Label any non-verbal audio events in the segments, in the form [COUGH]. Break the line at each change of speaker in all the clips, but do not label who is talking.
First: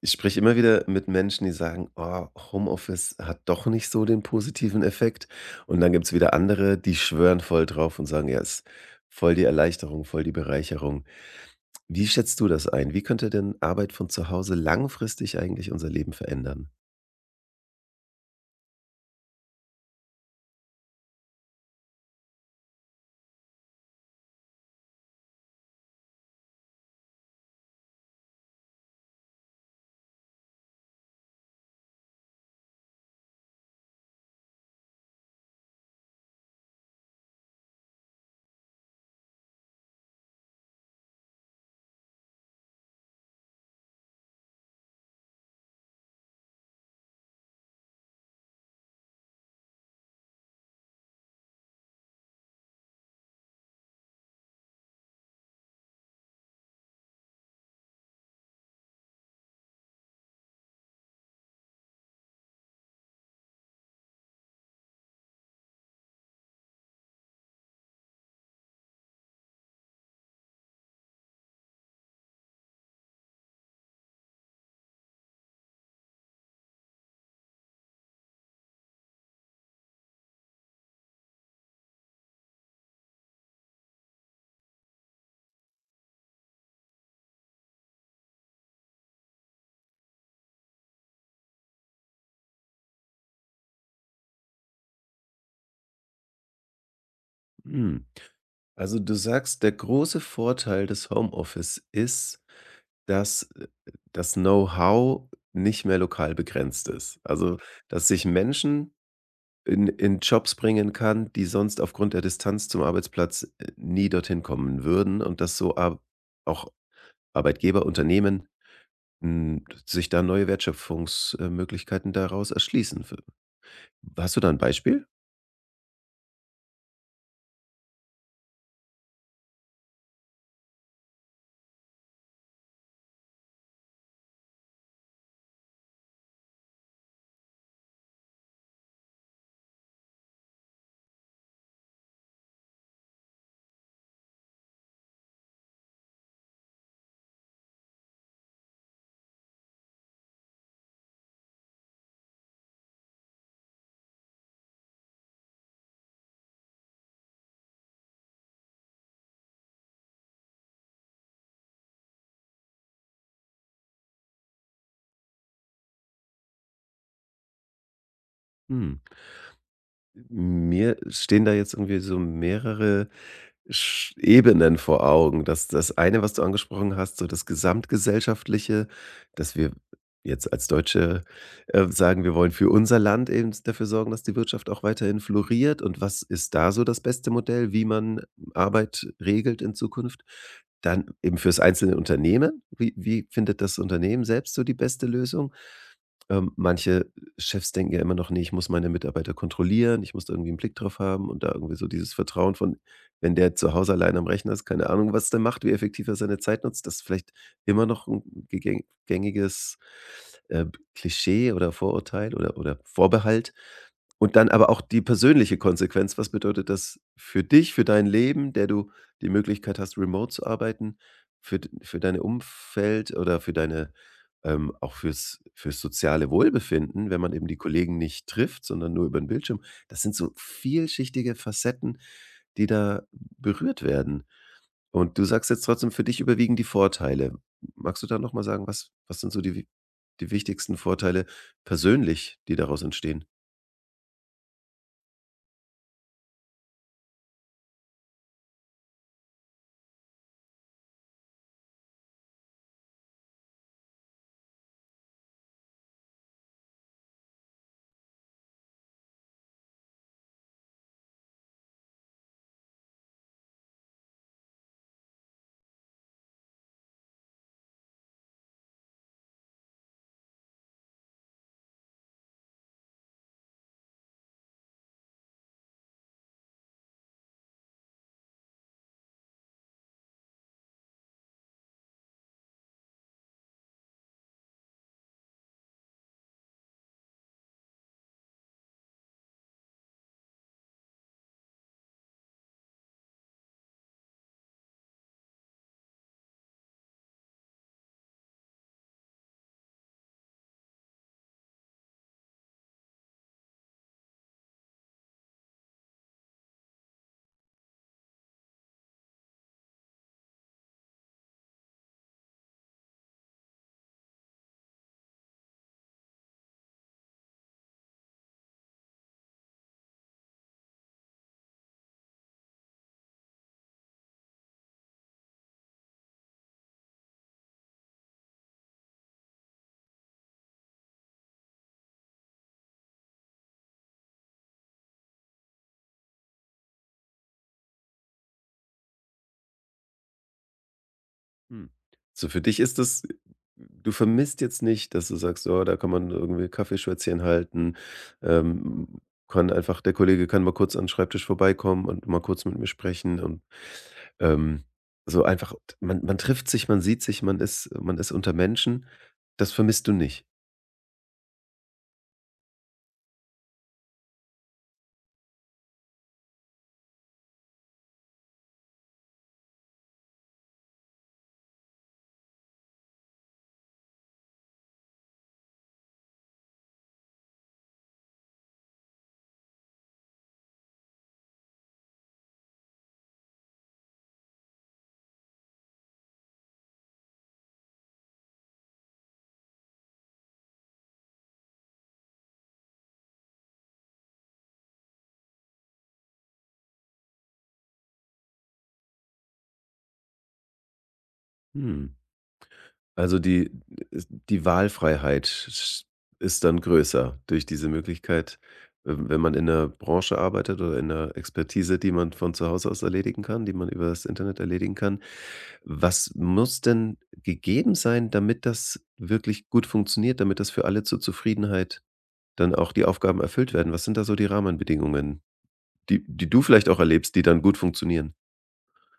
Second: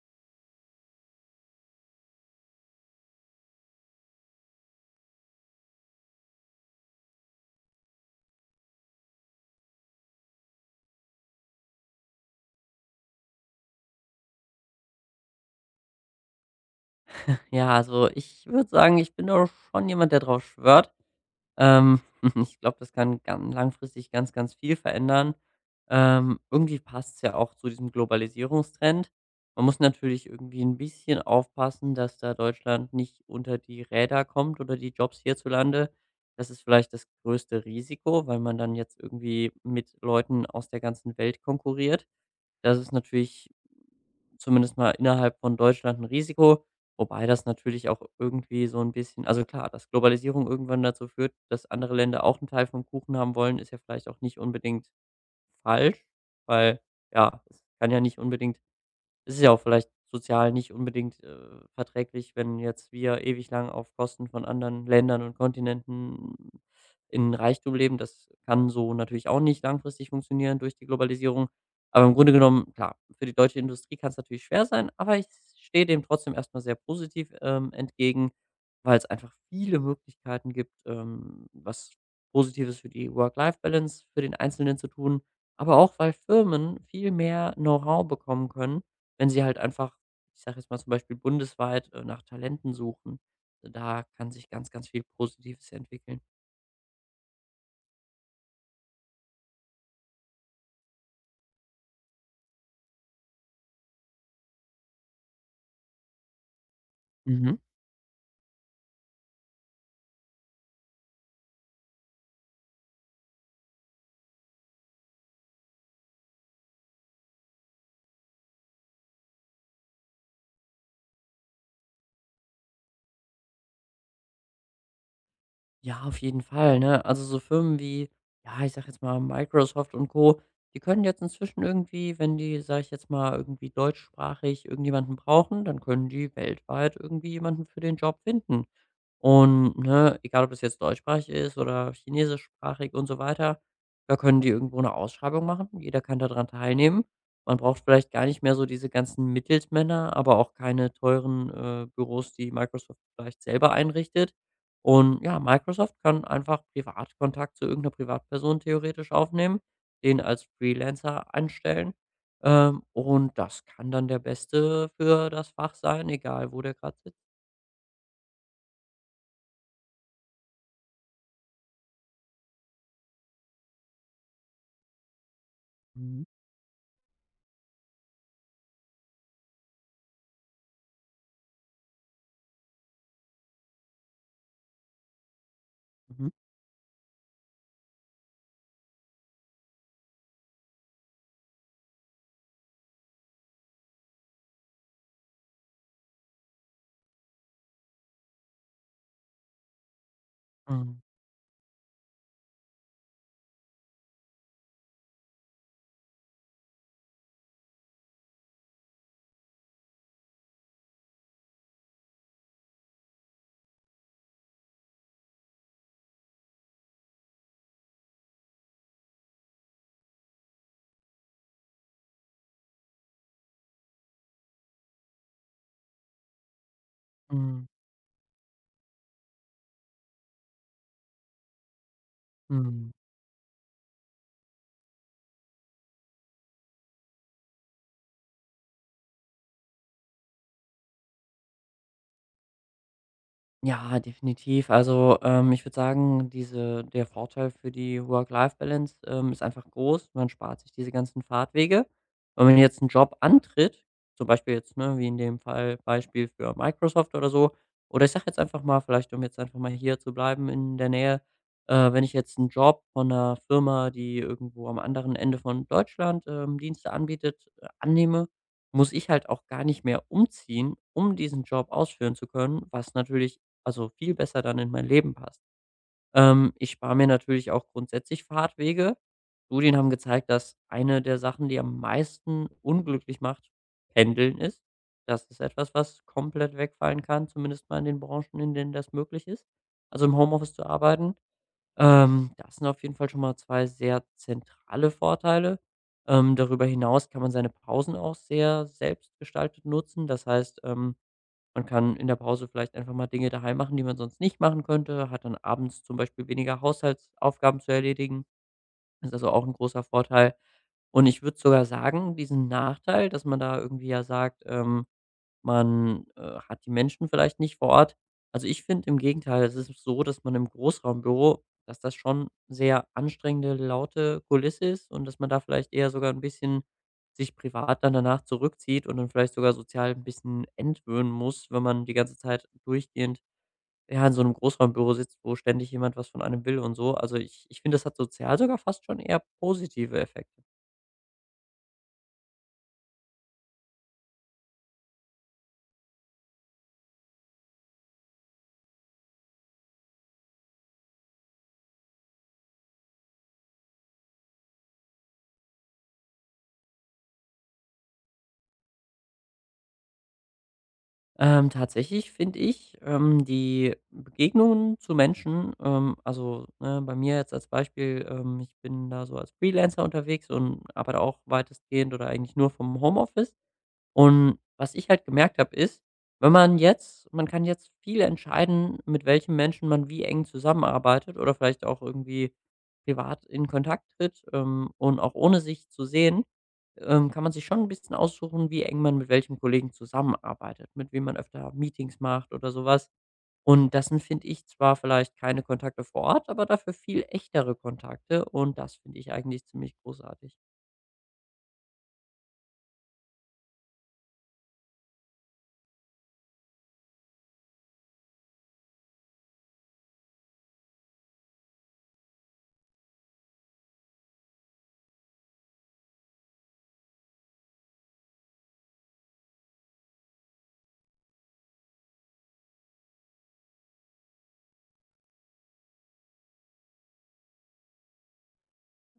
Ich spreche immer wieder mit Menschen, die sagen: „Oh, Homeoffice hat doch nicht so den positiven Effekt.“ Und dann gibt's wieder andere, die schwören voll drauf und sagen: „Ja, es ist voll die Erleichterung, voll die Bereicherung.“ Wie schätzt du das ein? Wie könnte denn Arbeit von zu Hause langfristig eigentlich unser Leben verändern?
Ja, also ich würde sagen, ich bin doch schon jemand, der drauf schwört. Ähm, [LAUGHS] ich glaube, das kann gan langfristig ganz, ganz viel verändern. Irgendwie passt es ja auch zu diesem Globalisierungstrend. Man muss natürlich irgendwie ein bisschen aufpassen, dass da Deutschland nicht unter die Räder kommt oder die Jobs hierzulande. Das ist vielleicht das größte Risiko, weil man dann jetzt irgendwie mit Leuten aus der ganzen Welt konkurriert. Das ist natürlich zumindest mal innerhalb von Deutschland ein Risiko, wobei das natürlich auch irgendwie so ein bisschen, also klar, dass Globalisierung irgendwann dazu führt, dass andere Länder auch einen Teil vom Kuchen haben wollen, ist ja vielleicht auch nicht unbedingt falsch, weil, ja, es kann ja nicht unbedingt, es ist ja auch vielleicht sozial nicht unbedingt verträglich, wenn jetzt wir ewig lang auf Kosten von anderen Ländern und Kontinenten in Reichtum leben. Das kann so natürlich auch nicht langfristig funktionieren durch die Globalisierung. Aber im Grunde genommen, klar, für die deutsche Industrie kann es natürlich schwer sein, aber ich stehe dem trotzdem erstmal sehr positiv, entgegen, weil es einfach viele Möglichkeiten gibt, was Positives für die Work-Life-Balance für den Einzelnen zu tun, aber auch, weil Firmen viel mehr Know-how bekommen können, wenn sie halt einfach, ich sage jetzt mal zum Beispiel bundesweit, nach Talenten suchen. Da kann sich ganz, ganz viel Positives entwickeln.
Hm, also, du sagst, der große Vorteil des Homeoffice ist, dass, das Know-how nicht mehr lokal begrenzt ist.
Mhm.
Also, dass sich Menschen in Jobs bringen kann, die sonst aufgrund der Distanz zum Arbeitsplatz, nie dorthin kommen würden, und dass so Ar auch Arbeitgeber, Unternehmen, hm, sich da neue Wertschöpfungsmöglichkeiten daraus erschließen wü hast du da ein Beispiel?
Ja, auf jeden Fall, ne? Also so Firmen wie, ja, ich sage jetzt mal Microsoft und Co., die können jetzt inzwischen irgendwie, wenn die, sage ich jetzt mal, irgendwie deutschsprachig irgendjemanden brauchen, dann können die weltweit irgendwie jemanden für den Job finden. Und ne, egal ob es jetzt deutschsprachig ist oder chinesischsprachig und so weiter, da können die irgendwo eine Ausschreibung machen. Jeder kann da dran teilnehmen. Man braucht vielleicht gar nicht mehr so diese ganzen Mittelsmänner, aber auch keine teuren, Büros, die Microsoft vielleicht selber einrichtet. Und ja, Microsoft kann einfach Privatkontakt zu irgendeiner Privatperson theoretisch aufnehmen, den als Freelancer anstellen, und das kann dann der Beste für das Fach sein, egal wo der gerade sitzt.
Hm. Mir stehen da jetzt irgendwie so mehrere Sch Ebenen vor Augen. Das eine,
Mhm.
was du angesprochen hast, so das Gesamtgesellschaftliche, dass wir jetzt als Deutsche, sagen, wir wollen für unser Land eben dafür sorgen, dass die Wirtschaft auch weiterhin floriert. Und was
Mhm.
ist da so das beste Modell, wie man Arbeit regelt in Zukunft? Dann eben fürs einzelne Unternehmen, wie findet das Unternehmen selbst so die beste Lösung? Manche Chefs denken ja immer noch: „Nee, ich muss meine Mitarbeiter kontrollieren, ich muss da irgendwie einen Blick drauf
Mhm.
haben“ und da irgendwie so dieses Vertrauen von, wenn der zu Hause allein am Rechner ist, keine Ahnung, was der macht, wie effektiv er seine Zeit nutzt. Das ist vielleicht immer noch ein gegäng gängiges, äh, Klischee oder Vorurteil oder Vorbehalt. Und dann aber auch die persönliche Konsequenz. Was bedeutet das für dich, für dein Leben, der du die Möglichkeit hast, remote zu arbeiten, für deine Umfeld oder für deine auch fürs soziale Wohlbefinden, wenn man eben die
Mhm.
Kollegen nicht trifft, sondern nur über den Bildschirm. Das sind so vielschichtige Facetten, die
Mhm.
da berührt werden. Und du sagst jetzt trotzdem, für dich überwiegen die Vorteile. Magst du da noch mal sagen, was was sind so die wi die wichtigsten Vorteile persönlich, die daraus entstehen?
Ja, definitiv. Also, ich würde sagen, diese der Vorteil für die Work-Life-Balance, ist einfach groß. Man spart sich diese ganzen Fahrtwege. Wenn man jetzt einen Job antritt, zum Beispiel jetzt, ne, wie in dem Fall Beispiel für Microsoft oder so, oder ich sage jetzt einfach mal vielleicht, um jetzt einfach mal hier zu bleiben in der Nähe, wenn ich jetzt einen Job von einer Firma, die irgendwo am anderen Ende von Deutschland, Dienste anbietet, annehme, muss ich halt auch gar nicht mehr umziehen, um diesen Job ausführen zu können, was natürlich also viel besser dann in mein Leben passt. Ich spare mir natürlich auch grundsätzlich Fahrtwege. Studien haben gezeigt, dass eine der Sachen, die am meisten unglücklich macht, Pendeln ist. Das ist etwas, was komplett wegfallen kann, zumindest mal in den Branchen, in denen das möglich ist. Also im Homeoffice zu arbeiten. Das sind auf jeden Fall schon mal zwei sehr zentrale Vorteile. Darüber hinaus kann man seine Pausen auch sehr selbstgestaltet nutzen. Das heißt, man kann in der Pause vielleicht einfach mal Dinge daheim machen, die man sonst nicht machen könnte, hat dann abends zum Beispiel weniger Haushaltsaufgaben zu erledigen. Ist also auch ein großer Vorteil. Und ich würde sogar sagen, diesen Nachteil, dass man da irgendwie ja sagt, man, hat die Menschen vielleicht nicht vor Ort. Also, ich finde im Gegenteil, es ist so, dass man im Großraumbüro, dass das schon sehr anstrengende, laute Kulisse ist und dass man da vielleicht eher sogar ein bisschen sich privat dann danach zurückzieht und dann vielleicht sogar sozial ein bisschen entwöhnen muss, wenn man die ganze Zeit durchgehend, ja, in so einem Großraumbüro sitzt, wo ständig jemand was von einem will und so. Also, ich finde, das hat sozial sogar fast schon eher positive Effekte.
Hm. So für dich ist das, du vermisst jetzt nicht, dass du sagst: „Oh, da kann man irgendwie Kaffeeschwätzchen halten, ähm, kann einfach der Kollege kann mal kurz an 'n Schreibtisch vorbeikommen und mal kurz mit mir sprechen“ und, ähm, so einfach, man trifft sich, man sieht sich, man ist unter Menschen. Das vermisst du nicht?
Tatsächlich finde ich, die Begegnungen zu Menschen, also, ne, bei mir jetzt als Beispiel, ich bin da so als Freelancer unterwegs und arbeite auch weitestgehend oder eigentlich nur vom Homeoffice. Und was ich halt gemerkt habe, ist, wenn man jetzt, man kann jetzt viel entscheiden, mit welchen Menschen man wie eng zusammenarbeitet oder vielleicht auch irgendwie privat in Kontakt tritt, und auch ohne sich zu sehen, kann man sich schon ein bisschen aussuchen, wie eng man mit welchem Kollegen zusammenarbeitet, mit wem man öfter Meetings macht oder sowas. Und das sind, finde ich, zwar vielleicht keine Kontakte vor Ort, aber dafür viel echtere Kontakte und das finde ich eigentlich ziemlich großartig.
Mhm. Also die die Wahlfreiheit sch ist dann größer durch diese Möglichkeit, wenn man in 'ner Branche arbeitet oder in 'ner Expertise, die man von zu Hause aus erledigen kann, die man über das Internet erledigen kann. Was muss denn gegeben sein, damit das wirklich gut funktioniert, damit das für alle zur Zufriedenheit dann auch die Aufgaben erfüllt werden? Was sind da so die Rahmenbedingungen, die du vielleicht auch erlebst, die dann gut funktionieren?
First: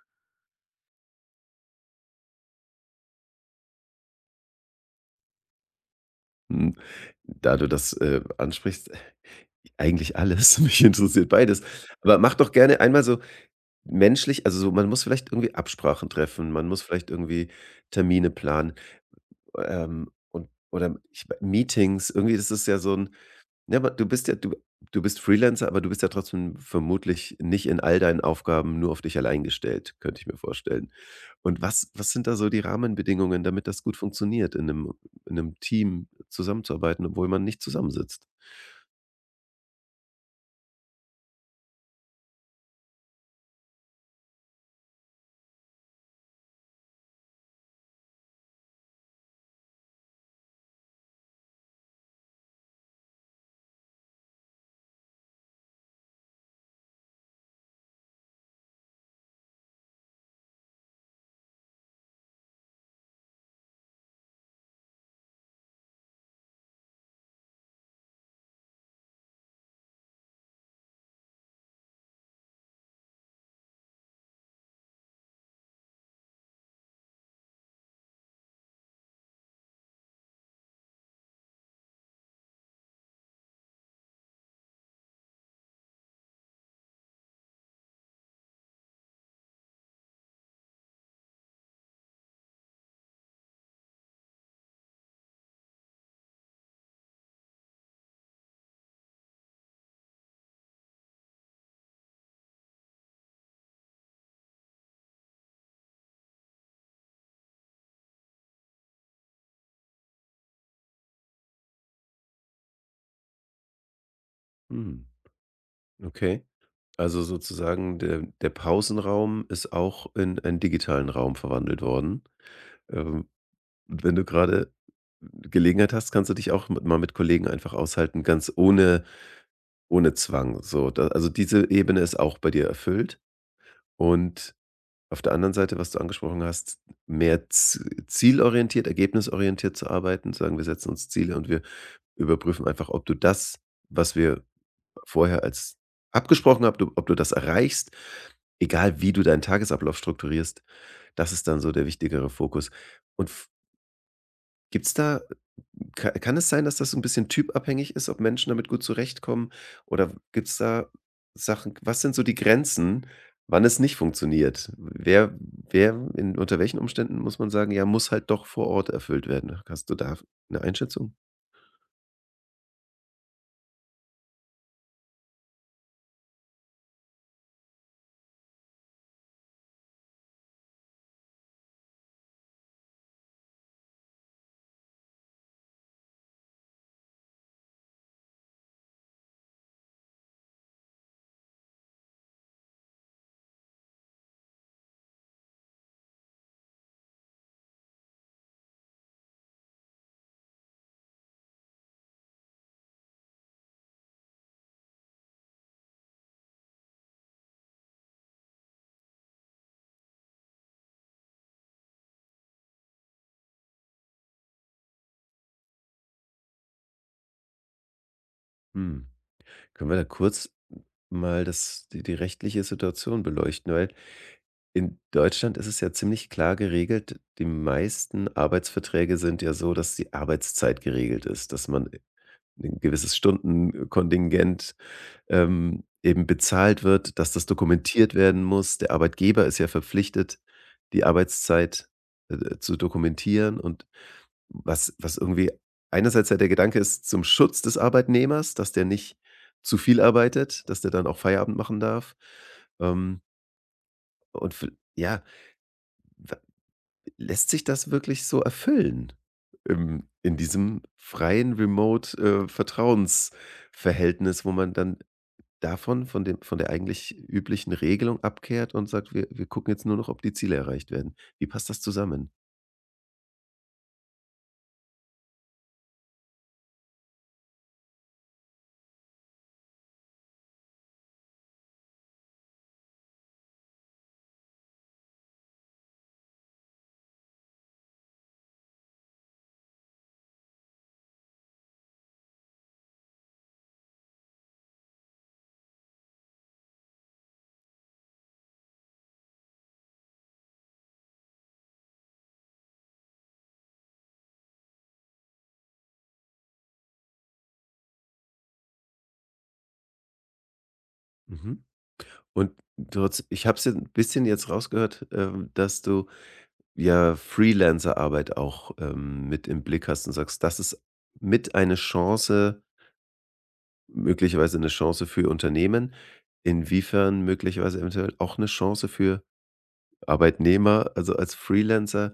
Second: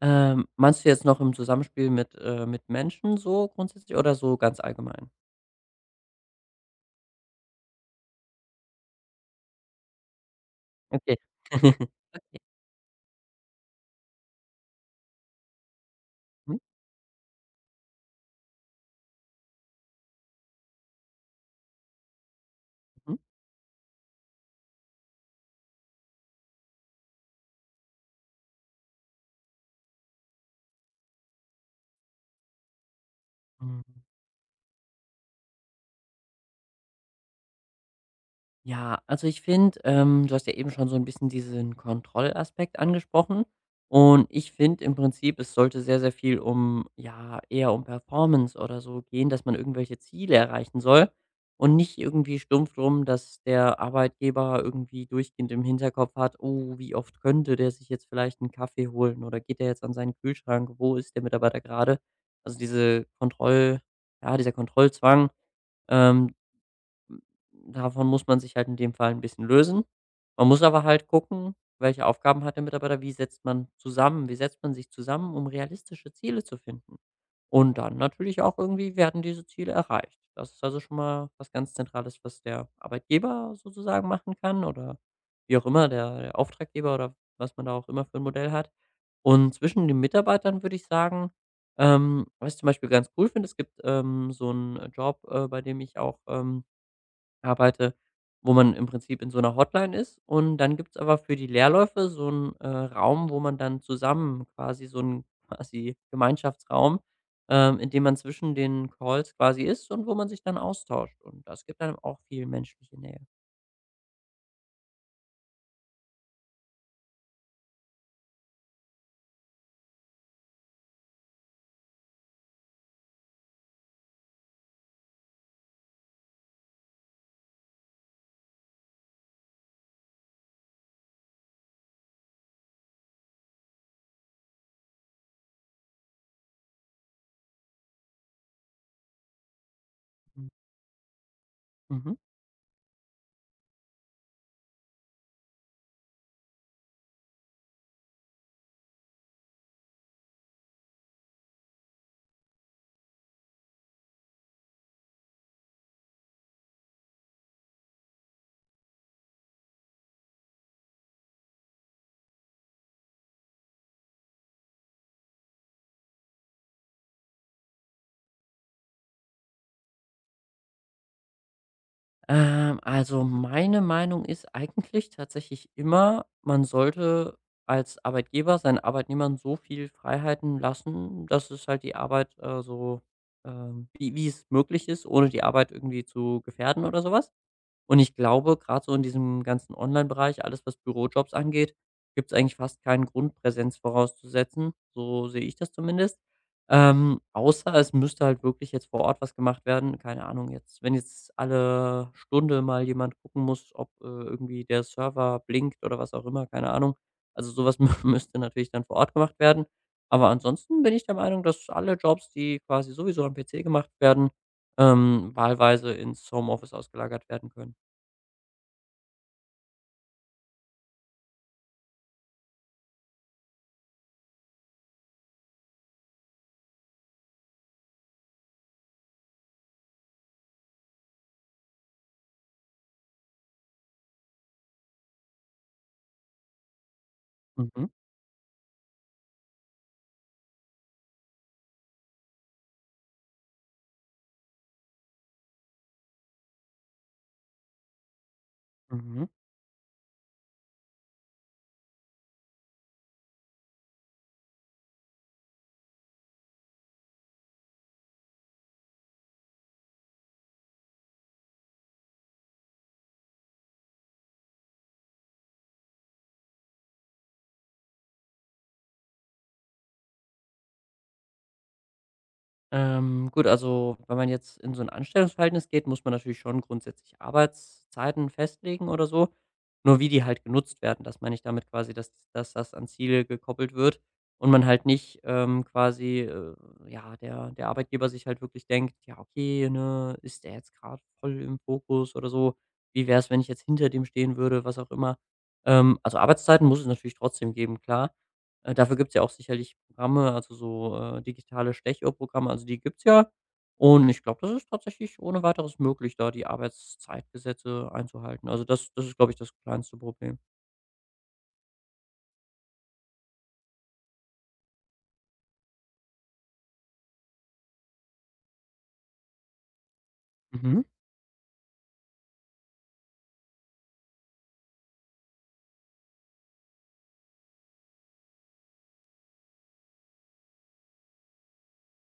Meinst du jetzt noch im Zusammenspiel mit Menschen so grundsätzlich oder so ganz allgemein?
Hm, da du das, ansprichst, eigentlich alles. [LAUGHS] Mich
Okay.
interessiert beides.
[LAUGHS]
Aber mach
Okay.
doch gerne einmal so menschlich, also, so man muss vielleicht irgendwie Absprachen treffen,
Mhm.
man muss vielleicht irgendwie Termine planen, und oder ich wei Meetings. Irgendwie das ist ja so ein.
Mhm.
Ja, aber du bist Freelancer, aber du bist ja trotzdem vermutlich nicht in all deinen Aufgaben nur auf dich allein gestellt, könnte ich mir vorstellen. Und was, was sind da so die Rahmenbedingungen, damit
Mhm.
das gut funktioniert, in einem Team zusammenzuarbeiten, obwohl man nicht zusammensitzt?
Ja, also ich finde, du hast ja eben schon so ein bisschen diesen Kontrollaspekt angesprochen und ich finde im Prinzip, es sollte sehr, sehr viel um, ja, eher um Performance oder so gehen, dass man irgendwelche Ziele erreichen soll und nicht irgendwie stumpf drum, dass der Arbeitgeber irgendwie durchgehend im Hinterkopf hat: „Oh, wie oft könnte der sich jetzt vielleicht einen Kaffee holen oder geht der jetzt an seinen Kühlschrank? Wo ist der Mitarbeiter gerade? Also, diese Kontroll ja, dieser Kontrollzwang, ähm hm, davon muss man sich halt in dem Fall ein bisschen lösen. Man muss aber halt gucken, welche Aufgaben hat der Mitarbeiter, wie setzt man sich zusammen, um realistische Ziele zu finden? Und dann natürlich auch irgendwie werden diese Ziele erreicht. Das ist also schon mal was ganz Zentrales, was der Arbeitgeber sozusagen machen kann oder wie auch immer, der Auftraggeber oder was man da auch immer für ein Modell hat. Und zwischen den Mitarbeitern würde ich sagen, was ich zum Beispiel ganz cool finde, es gibt, so einen Job, bei dem ich auch, arbeite, wo man im Prinzip in so einer Hotline ist und dann gibt's aber für die Lehrläufe so einen Raum, wo man dann zusammen quasi so 'n [LAUGHS] quasi Gemeinschaftsraum, in dem man zwischen den Calls quasi ist und wo man sich dann austauscht und das gibt einem auch viel menschliche Nähe.
Hm, okay. Also sozusagen der Pausenraum ist auch in einen digitalen Raum verwandelt worden. Ähm, und wenn du gerade Gelegenheit hast, kannst du dich auch mit mal mit Kollegen einfach aushalten, ganz ohne ohne Zwang so. Da also diese Ebene ist auch bei dir erfüllt. Und auf der anderen Seite, was du angesprochen hast, mehr z zielorientiert, ergebnisorientiert zu arbeiten,
Mhm.
sagen: „Wir setzen uns Ziele und wir
Mhm.
überprüfen einfach, ob du das, was wir vorher als abgesprochen, habt, ob du das erreichst, egal wie du deinen Tagesablauf strukturierst, das ist dann so der wichtigere Fokus. Und f gibt's da, ka kann es sein, dass das so ein bisschen typabhängig ist, ob Menschen damit gut zurechtkommen? Oder gibt's da Sachen, was sind so die Grenzen, wann es nicht funktioniert? Wer wer in unter welchen Umständen muss man sagen: „Ja, muss halt doch vor Ort erfüllt werden?“ Hast du da eine Einschätzung?
Also meine Meinung ist eigentlich tatsächlich immer, man sollte als Arbeitgeber seinen Arbeitnehmern so viel Freiheiten lassen, dass es halt die Arbeit so, wie, wie es möglich ist, ohne die Arbeit irgendwie zu gefährden oder sowas. Und ich glaube, gerade so in diesem ganzen Online-Bereich, alles was Bürojobs angeht, gibt es eigentlich fast keinen Grund, Präsenz vorauszusetzen. So sehe ich das zumindest. Außer es müsste halt wirklich jetzt vor Ort was gemacht werden. Keine Ahnung, jetzt wenn jetzt alle Stunde mal jemand gucken muss, ob, irgendwie der Server blinkt oder was auch immer, keine Ahnung. Also, sowas [LAUGHS] müsste natürlich dann vor Ort gemacht werden. Aber ansonsten bin ich der Meinung, dass alle Jobs, die quasi sowieso am PC gemacht werden, wahlweise ins Homeoffice ausgelagert werden können.
Hm. Können wir da kurz mal das die rechtliche Situation beleuchten? Weil in Deutschland ist es ja ziemlich klar geregelt. Die meisten Arbeitsverträge sind ja so, dass die Arbeitszeit geregelt ist, dass man ein gewisses Stundenkontingent, eben bezahlt wird, dass das
Mhm,
dokumentiert werden muss. Der Arbeitgeber ist ja verpflichtet, die Arbeitszeit, zu dokumentieren und was irgendwie einerseits ja der Gedanke ist zum Schutz des Arbeitnehmers, dass der nicht
mhm.
zu viel arbeitet, dass der dann auch Feierabend machen darf. Ähm, und v ja, lässt sich das wirklich so erfüllen im in diesem freien Remote, Vertrauensverhältnis, wo man dann davon von dem von der eigentlich üblichen Regelung abkehrt und sagt: „Wir gucken jetzt nur noch, ob die Ziele erreicht werden.“ Wie passt das zusammen?
Gut, also wenn man jetzt in so ein Anstellungsverhältnis geht, muss man natürlich schon grundsätzlich Arbeitszeiten festlegen oder so. Nur wie die halt genutzt werden, das meine ich damit quasi, dass das an Ziele gekoppelt wird und man halt nicht, quasi, ja, der Arbeitgeber sich halt wirklich denkt: „Ja, okay, ne, ist der jetzt gerade voll im Fokus oder so? Wie wäre es, wenn ich jetzt hinter dem stehen würde?“ Was auch immer. Also Arbeitszeiten muss es natürlich trotzdem geben, klar. Dafür gibt es ja auch sicherlich Programme, also so, digitale Stechuhrprogramme, also die gibt es ja. Und ich glaube, das ist tatsächlich ohne Weiteres möglich, da die Arbeitszeitgesetze einzuhalten. Also das das ist, glaube ich, das kleinste Problem.
Mhm. Und trotz ich habe es ja 'n bisschen jetzt rausgehört, dass du ja Freelancerarbeit auch, mit im Blick hast und sagst, das ist
Mhm.
mit eine Chance, möglicherweise eine Chance für Unternehmen, inwiefern möglicherweise eventuell auch eine Chance für Arbeitnehmer, also als Freelancer,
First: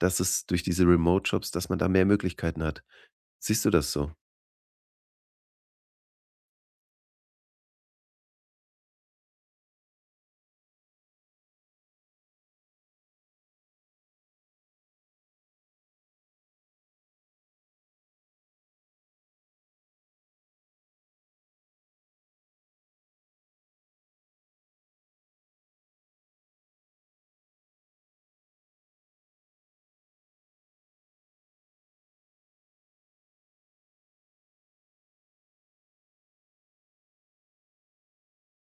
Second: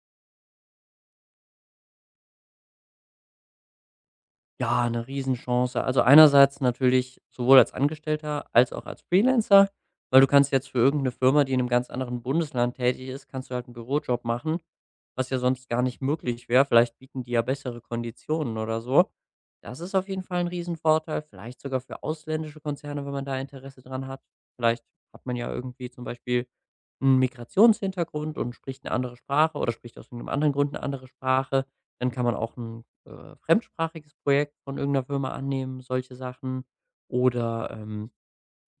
dass es durch diese Remote-Jobs, dass man da mehr Möglichkeiten hat. Siehst du das so?
Ja, eine Riesenchance. Also, einerseits natürlich sowohl als Angestellter als auch als Freelancer, weil du kannst jetzt für irgendeine Firma, die in einem ganz anderen Bundesland tätig ist, kannst du halt einen Bürojob machen, was ja sonst gar nicht möglich wäre. Vielleicht bieten die ja bessere Konditionen oder so. Das ist auf jeden Fall ein Riesenvorteil, vielleicht sogar für ausländische Konzerne, wenn man da Interesse dran hat. Vielleicht hat man ja irgendwie zum Beispiel einen Migrationshintergrund und spricht eine andere Sprache oder spricht aus irgendeinem anderen Grund eine andere Sprache. Dann kann man auch ein fremdsprachiges Projekt von irgendeiner Firma annehmen, solche Sachen. Oder,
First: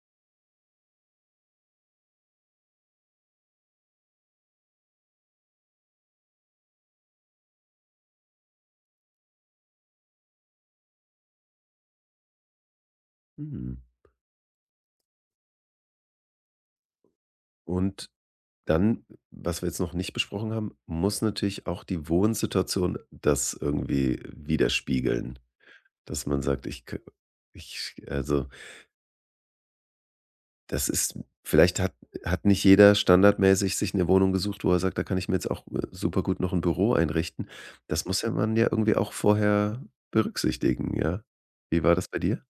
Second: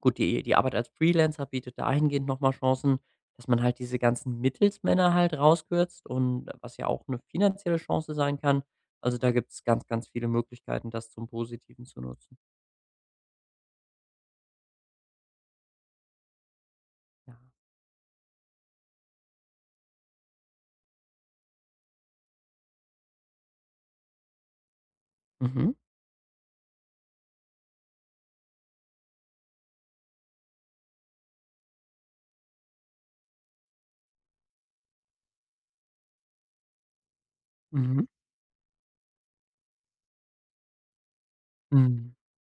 gut, die Arbeit als Freelancer bietet dahingehend nochmal Chancen, dass man halt diese ganzen Mittelsmänner halt rauskürzt und was ja auch eine finanzielle Chance sein kann. Also, da gibt's ganz, ganz viele Möglichkeiten, das zum Positiven zu nutzen.
Hm.
Ja.
Und dann, was wir jetzt noch nicht besprochen haben, muss natürlich auch die Wohnsituation das irgendwie widerspiegeln,
Mhm.
dass man sagt: „Ich k ich also“ Das ist vielleicht, hat nicht jeder standardmäßig sich eine Wohnung gesucht, wo er sagt: „Da kann ich mir jetzt auch, super gut noch ein Büro einrichten.“
Mhm.
Das muss ja man ja irgendwie auch vorher berücksichtigen, ja? Wie war das
Mhm.
bei dir?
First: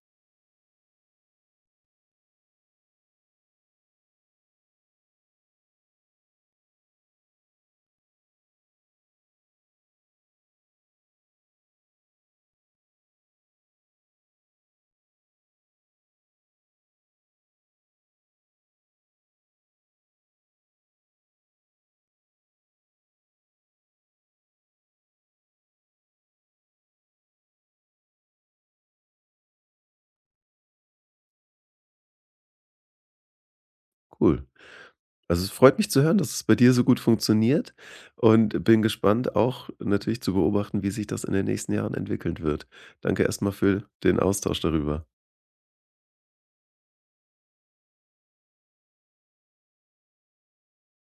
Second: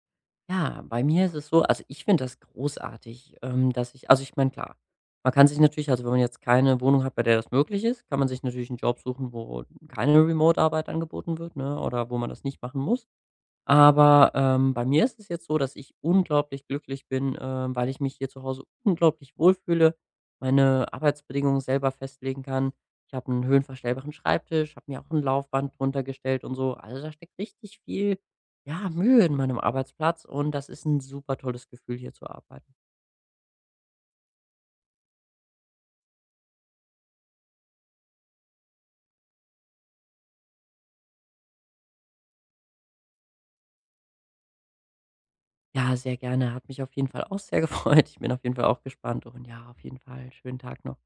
Ja, bei mir ist es so, also, ich finde das großartig, dass ich, also, ich meine, klar, man kann sich natürlich, also, wenn man jetzt keine Wohnung hat, bei der das möglich ist, kann man sich natürlich einen Job suchen, wo keine Remote-Arbeit angeboten wird, ne, oder wo man das nicht machen muss. Aber, bei mir ist es jetzt so, dass ich unglaublich glücklich bin, weil ich mich hier zu Hause unglaublich wohlfühle, meine Arbeitsbedingungen selber festlegen kann. Ich habe einen höhenverstellbaren Schreibtisch, habe mir auch ein Laufband drunter gestellt und so. Also, da steckt richtig viel, ja, Mühe in meinem Arbeitsplatz und das ist ein super tolles Gefühl, hier zu arbeiten.
Cool. Also, es freut mich zu hören, dass es bei dir so gut funktioniert, und bin gespannt auch natürlich zu beobachten, wie sich das in den nächsten Jahren entwickeln wird. Danke erstmal für den Austausch darüber.
Ja, sehr gerne. Hat mich auf jeden Fall auch sehr [LAUGHS] gefreut. Ich bin auf jeden Fall auch gespannt und ja, auf jeden Fall schönen Tag noch.